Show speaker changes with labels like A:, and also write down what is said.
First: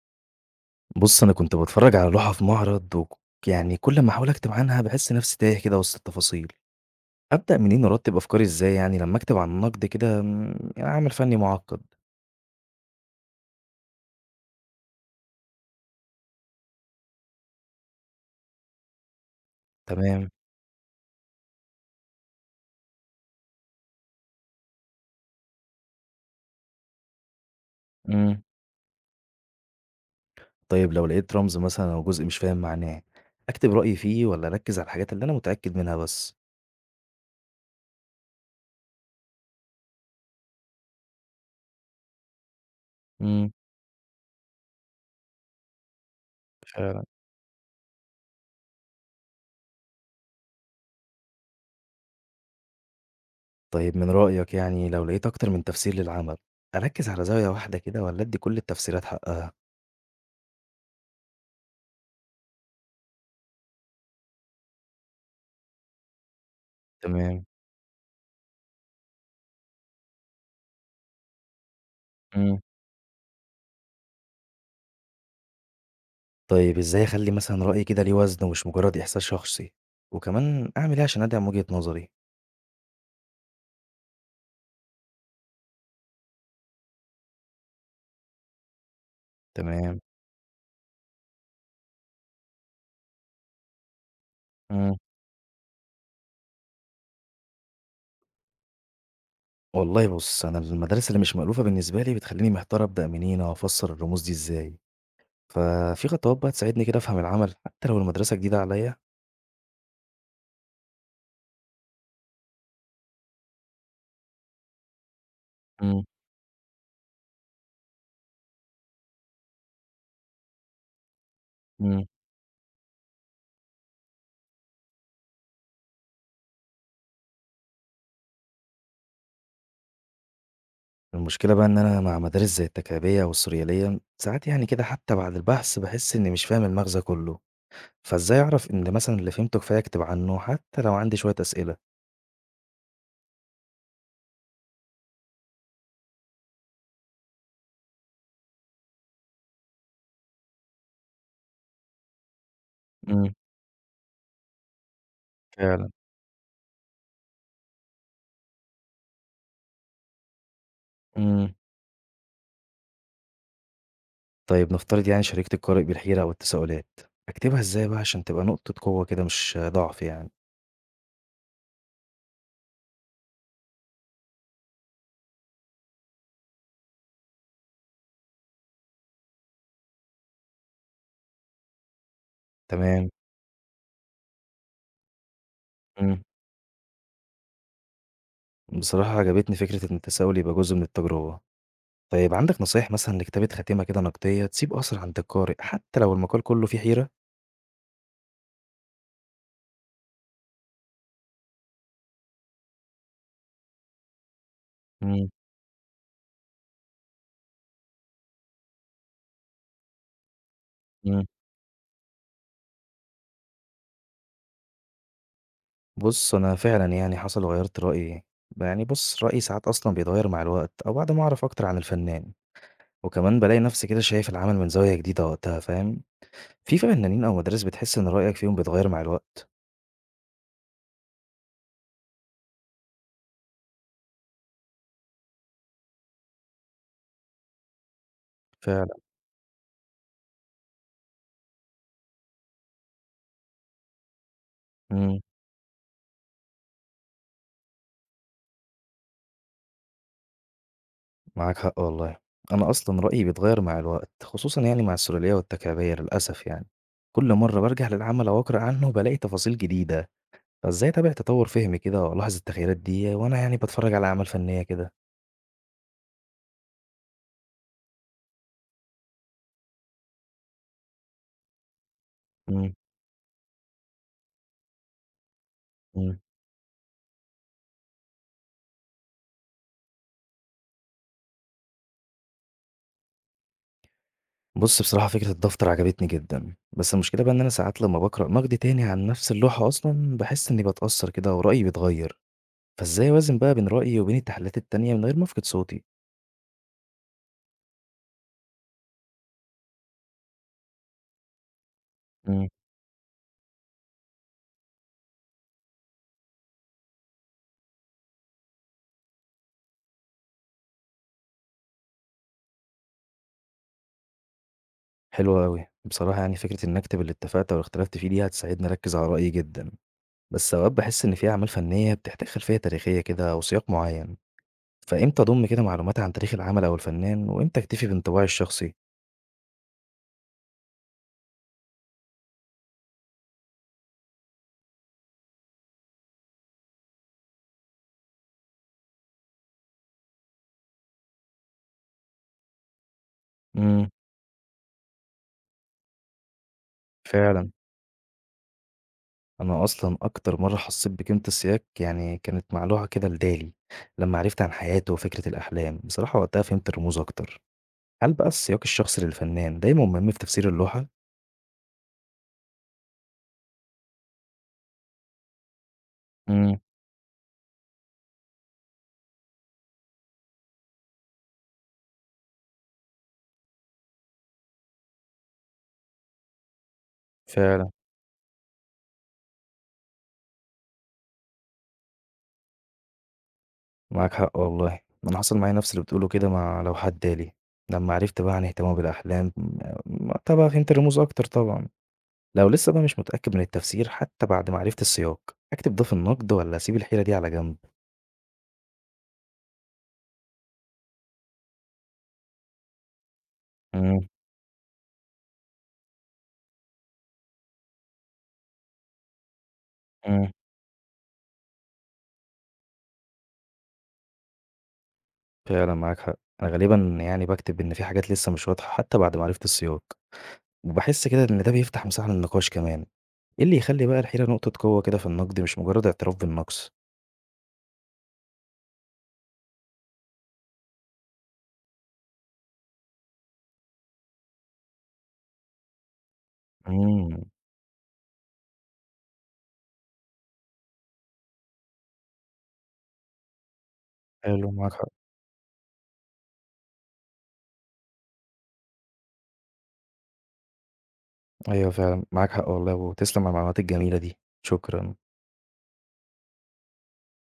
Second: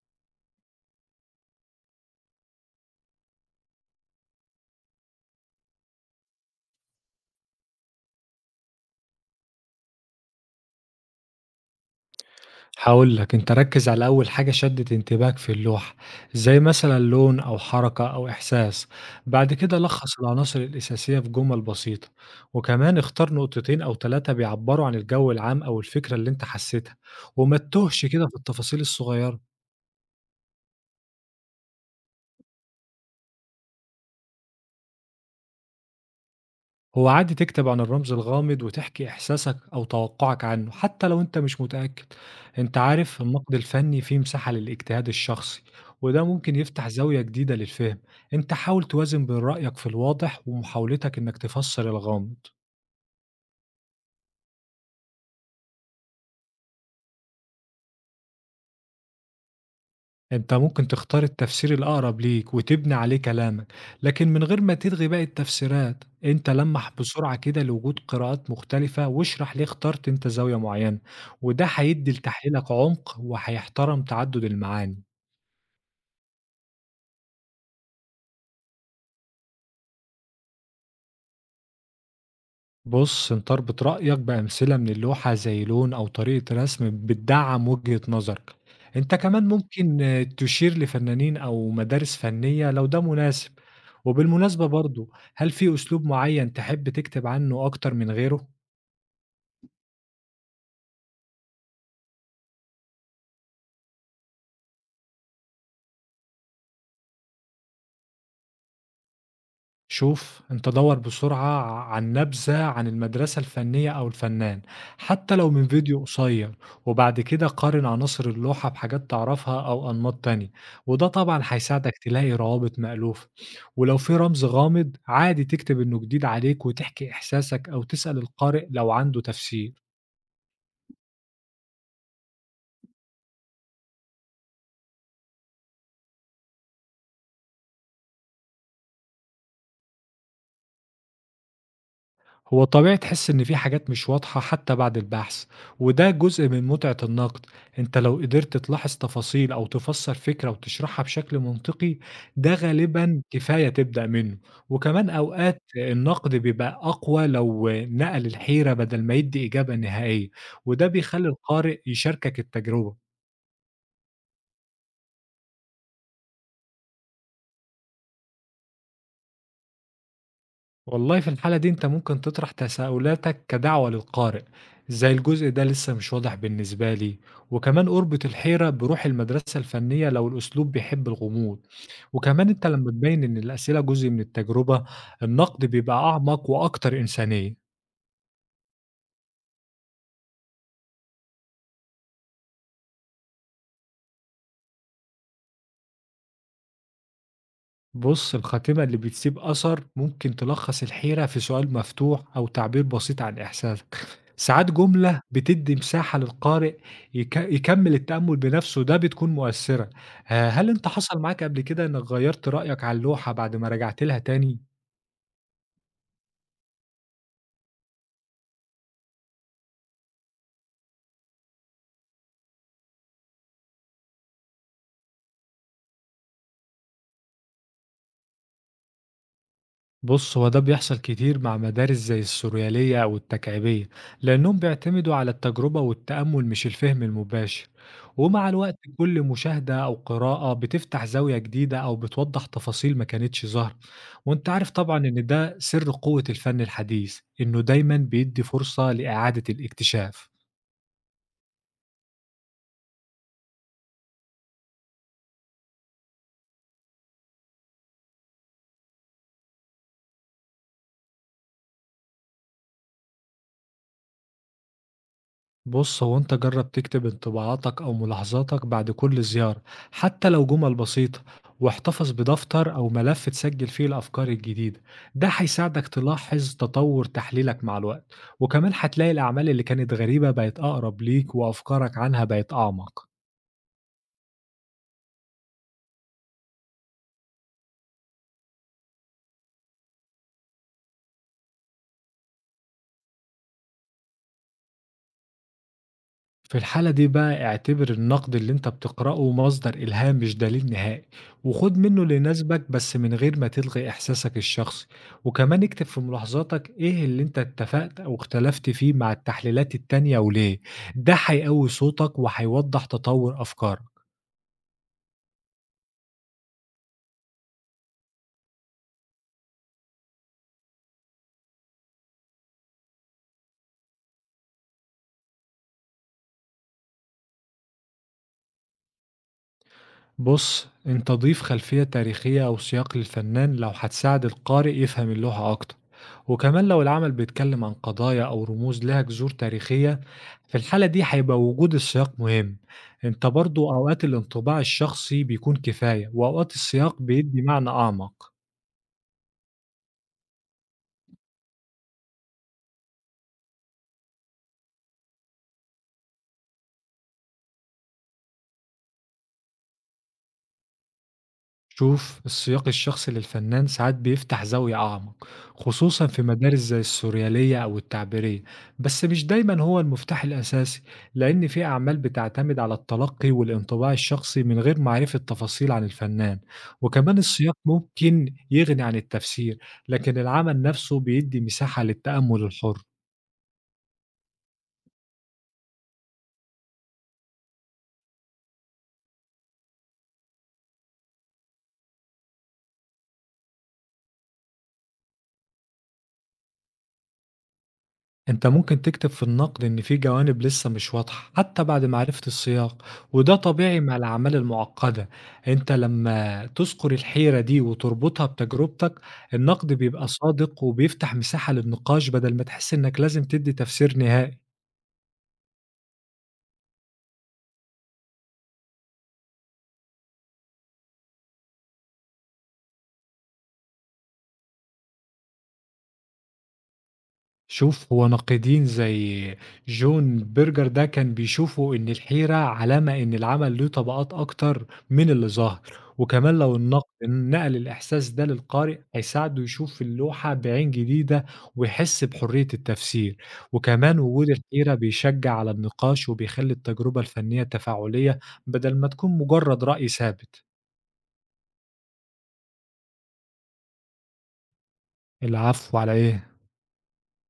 A: بُص، أنا كنت باتفرّج على لوحة في معرض يعني كل أمّا أحاول أكتب عنها باحس نفسي تايه كده وسط التفاصيل، أبدأ منين وأرتّب أفكاري إزاي يعني لمّا أكتب عن نقد كده عمل فني مُعقّد؟
B: هاقول لك، أنت ركّز على أول حاجة شدِّت انتباهك في اللوحة، زي مثلًا لون أو حركة أو إحساس، بعد كده لخّص
A: تمام.
B: العناصر الأساسية في جُمل بسيطة، وكمان اختار نقطتين أو 3 بيعبّروا عن الجو العام أو الفكرة اللي أنت حسّيتها، وما تتوهش كده في
A: إمم.
B: التفاصيل الصغيّرة.
A: طيب لو لقيت رمز مثلًا أو جزء مش فاهم معناه، أكتب رأيي فيه والّا أركّز على الحاجات اللي أنا متأكد منها بس؟
B: هو عادي تكتب عن الرمز الغامض وتحكي إحساسك أو توقعك عنه حتى لو أنت مش متأكد. أنت عارف
A: إمم.
B: النقد الفني فيه مساحة للاجتهاد الشخصي، وده ممكن يفتح
A: فعلًا.
B: زاوية جديدة للفهم. أنت حاول توازن بين رأيك في الواضح ومحاولتك إنك تفسر الغامض.
A: طيب من رأيك يعني لو لقيت أكتر من تفسير للعمل، أركّز على زاوية واحدة كده والّا أدّي كل التفسيرات حقها؟
B: أنت ممكن تختار التفسير الأقرب ليك وتبني عليه كلامك، لكن من غير ما تلغي باقي التفسيرات، أنت لمّح بسرعة
A: تمام.
B: كده لوجود قراءات مختلفة واشرح ليه اخترت أنت زاوية معينة، وده هيدّي
A: إمم.
B: لتحليلك عمق وهيحترم تعدد المعاني.
A: طيب إزاي أخلّي مثلًا رأيي كده ليه وزن ومش مجرد إحساس شخصي؟ وكمان أعمل إيه عشان أدعم وجهة نظري؟
B: بُص، أنت اربط رأيك بأمثلة من اللوحة زي لون أو طريقة رسم بتدعّم وجهة نظرك. أنت كمان
A: تمام.
B: ممكن تشير لفنانين أو مدارس فنية لو ده مناسب. وبالمناسبة
A: إمم.
B: برضه، هل في أسلوب معين تحب تكتب عنه أكتر من غيره؟
A: والله بُص، أنا المدارس اللي مش مألوفة بالنسبة لي بتخلّيني محتار أبدأ منين أو أفسّر الرموز دي إزاي، ففي خطوات بقى تساعدني كده أفهم العمل حتى لو المدرسة جديدة عليّا؟
B: شوف، أنت دَوّر بسرعة عن نبذة عن المدرسة الفنية أو الفنان، حتى لو من فيديو
A: إمم.
B: قصير، وبعد كده قارن عناصر اللوحة بحاجات تعرفها أو أنماط تانية، وده طبعًا هيساعدك
A: إمم.
B: تلاقي روابط مألوفة، ولو في رمز غامض عادي تكتب إنه جديد عليك وتحكي إحساسك أو تسأل القارئ لو عنده تفسير.
A: المشكلة بقى إن أنا مع مدارس زي التكعيبية والسوريالية ساعات يعني كده حتى بعد البحث باحس إني مش فاهم المغزى كلّه، فإزاي أعرف إن مثلًا اللي فهمته كفاية أكتب عنه حتى لو عندي شوية أسئلة؟
B: هو طبيعي تحس إن في حاجات مش واضحة حتى بعد البحث، وده جزء من متعة النقد. انت لو قدرت تلاحظ تفاصيل أو تفسر فكرة وتشرحها بشكل منطقي، ده غالبا
A: إمم.
B: كفاية تبدأ منه. وكمان أوقات
A: فعلًا.
B: النقد بيبقى أقوى لو نقل الحيرة بدل ما يدي إجابة نهائية، وده بيخلي
A: إمم.
B: القارئ يشاركك التجربة.
A: طيب نفترض يعني شاركت القارئ بالحيرة أو التساؤلات، أكتبها إزاي بقى عشان تبقى نقطة قوة كده مش ضعف يعني؟
B: والله في الحالة دي أنت ممكن تطرح تساؤلاتك كدعوة للقارئ، زي الجزء ده لسه مش واضح بالنسبة لي. وكمان أربط الحيرة بروح المدرسة الفنية لو الأسلوب بيحب الغموض، وكمان أنت لما
A: تمام.
B: تبين إن الأسئلة جزء من التجربة، النقد بيبقى
A: إمم،
B: أعمق وأكتر إنسانية.
A: بصراحة عجبتني فكرة إن التساؤل يبقى جزء من التجربة. طيب عندك نصايح مثلًا لكتابة خاتمة كده نقدية تسيب أثر عند القارئ حتى لو المقال كله فيه حيرة؟
B: بُص، الخاتمة اللي بتسيب أثر ممكن تلخّص الحيرة في سؤال مفتوح أو تعبير بسيط عن إحساسك، ساعات جملة
A: إمم.
B: بتدّي مساحة للقارئ يكمّل التأمُّل بنَفْسه ده بتكون مؤثّرة. هل أنت حصل
A: إمم.
B: معاك قبل كده إنّك غيّرت رأيك عن لوحة بعد ما راجعت لها تاني؟
A: بُص أنا فعلًا يعني حصل غيّرت رأيي، يعني بُص رأيي ساعات أصلًا بيتغير مع الوقت أو بعد ما أعرف أكتر عن الفنان، وكمان بالاقي نفسي كده شايف العمل من زاوية جديدة وقتها، فاهم؟ في فنانين أو مدارس بتحس إن رأيك فيهم بيتغير مع الوقت؟
B: بُص، هو ده بيحصل كتير مع مدارس زي السوريالية أو التكعيبية، لأنهم بيعتمدوا على التجربة والتأمل مش الفهم المباشر، ومع الوقت
A: فعلًا.
B: كل مشاهدة أو قراءة بتفتح زاوية جديدة أو بتوضح تفاصيل ما كانتش ظاهرة، وأنت عارف طبعًا
A: إمم.
B: إن ده سر قوة الفن الحديث، إنه دايمًا بيدي فرصة لإعادة الاكتشاف.
A: معاك حق والله. أنا أصلًا رأيي بيتغيّر مع الوقت، خصوصًا يعني مع السُلالية والتكعبية للأسف يعني. كل مرّة بارجع للعمل أو أقرأ عنه بالاقي تفاصيل جديدة، فإزاي أتابع تطوّر فهمي كده وألاحظ التغييرات دي وأنا يعني باتفرّج على أعمال فنية كده؟
B: بُص، هو أنت جرّب تكتب انطباعاتك أو ملاحظاتك بعد كل زيارة، حتى لو جُمل بسيطة، واحتفظ
A: إمم.
B: بدفتر أو ملف تسجّل فيه الأفكار الجديدة، ده هيساعدك
A: إمم.
B: تلاحظ تطوّر تحليلك مع الوقت، وكمان هتلاقي الأعمال اللي كانت غريبة بقت أقرب ليك وأفكارك عنها بقت أعمق.
A: بُص بصراحة فكرة الدفتر عجبتني جدًا، بس المشكلة بقى إن أنا ساعات لمّا باقرأ نقد تاني عن نفس اللوحة أصلًا، باحس إنّي باتأثّر كده ورأيي بيتغيّر، فإزاي أوازن بقى بين رأيي وبين التحليلات التانية من غير ما أفقد صوتي؟
B: في الحالة دي بقى اعتبر النقد اللي انت بتقرأه مصدر إلهام مش دليل نهائي، وخد منه اللي يناسبك بس من غير ما تلغي إحساسك الشخصي. وكمان اكتب في ملاحظاتك ايه اللي انت اتفقت أو اختلفت فيه مع التحليلات التانية وليه، ده هيقوي صوتك وهيوضح تطور أفكارك.
A: حلو أوي. بصراحة يعني فكرة إني أكتب اللي اتفقت أو اختلفت فيه دي هتساعدني أركّز على رأيي جدًا، بس أوقات باحس إن في أعمال فنية بتحتاج خلفية تاريخية كده أو سياق معيّن، فإمتى أضُم كده معلومات عن تاريخ العمل أو الفنان، وإمتى أكتفي بانطباعي الشخصي؟
B: بُص، أنت ضيف خلفية تاريخية أو سياق للفنان لو هتساعد القارئ يفهم اللوحة أكتر، وكمان لو العمل بيتكلم عن قضايا أو رموز لها جذور تاريخية، في الحالة دي هيبقى وجود السياق مهم. أنت برضه
A: إمم.
B: أوقات الانطباع الشخصي بيكون كفاية، وأوقات السياق بيدي
A: فعلًا.
B: معنى أعمق.
A: أنا أصلًا أكتر مرّة حسّيت بقيمة السياق يعني كانت معلوعة كده لدالي، لمّا عرفت عن حياته وفكرة الأحلام، بصراحة وقتها فهمت الرموز أكتر. هل بقى السياق الشخصي للفنان دايمًا مهم في تفسير اللوحة؟
B: شوف، السياق الشخصي للفنان ساعات بيفتح زاوية أعمق، خصوصا في
A: إمم.
B: مدارس زي السوريالية أو التعبيرية، بس مش دايما هو المفتاح الأساسي، لأن في أعمال بتعتمد على التلقي والانطباع الشخصي من غير معرفة تفاصيل عن الفنان. وكمان السياق
A: فعلًا.
B: ممكن يغني عن التفسير، لكن العمل نفسه بيدي مساحة للتأمل الحر.
A: معاك حق والله. أنا حصل معايا نفس اللي بتقوله كده مع لو حد لي. لمّا عرفت بقى عن اهتمامه بالأحلام طبعًا فهمت الرموز أكتر طبعًا. لو لسه بقى مش متأكد من التفسير حتى بعد ما عرفت السياق، أكتب ده في النقد والّا أسيب الحيرة دي على جنب؟
B: أنت ممكن تكتب في النقد إن في جوانب لسه مش واضحة حتى بعد معرفة السياق، وده طبيعي مع
A: إمم.
B: الأعمال المعقدة. أنت لما تذكر الحيرة دي وتربطها بتجربتك، النقد بيبقى
A: إمم.
B: صادق وبيفتح مساحة للنقاش بدل ما تحس إنك لازم تدي تفسير نهائي.
A: فعلًا معاك حق. أنا غالبًا يعني باكتب إن في حاجات لسه مش واضحة حتى بعد ما عرفت السياق، وباحس كده إن ده بيفتح مساحة للنقاش كمان. إيه اللي يخلي بقى الحيرة نقطة قوة كده في النقد مش مجرد اعتراف بالنقص؟
B: شوف، هو ناقدين زي جون بيرجر ده كان بيشوفوا إن الحيرة علامة إن العمل له طبقات أكتر من اللي ظاهر، وكمان لو النقد
A: إمم.
B: نقل الإحساس ده للقارئ هيساعده يشوف اللوحة بعين جديدة، ويحس بحرية التفسير، وكمان وجود
A: حلو معاك
B: الحيرة
A: حق.
B: بيشجع على النقاش وبيخلي التجربة الفنية تفاعلية بدل ما تكون مجرد رأي ثابت.
A: أيوه فعلًا، معاك حق والله وتسلم على المعلومات الجميلة دي، شكرًا.
B: العفو على إيه؟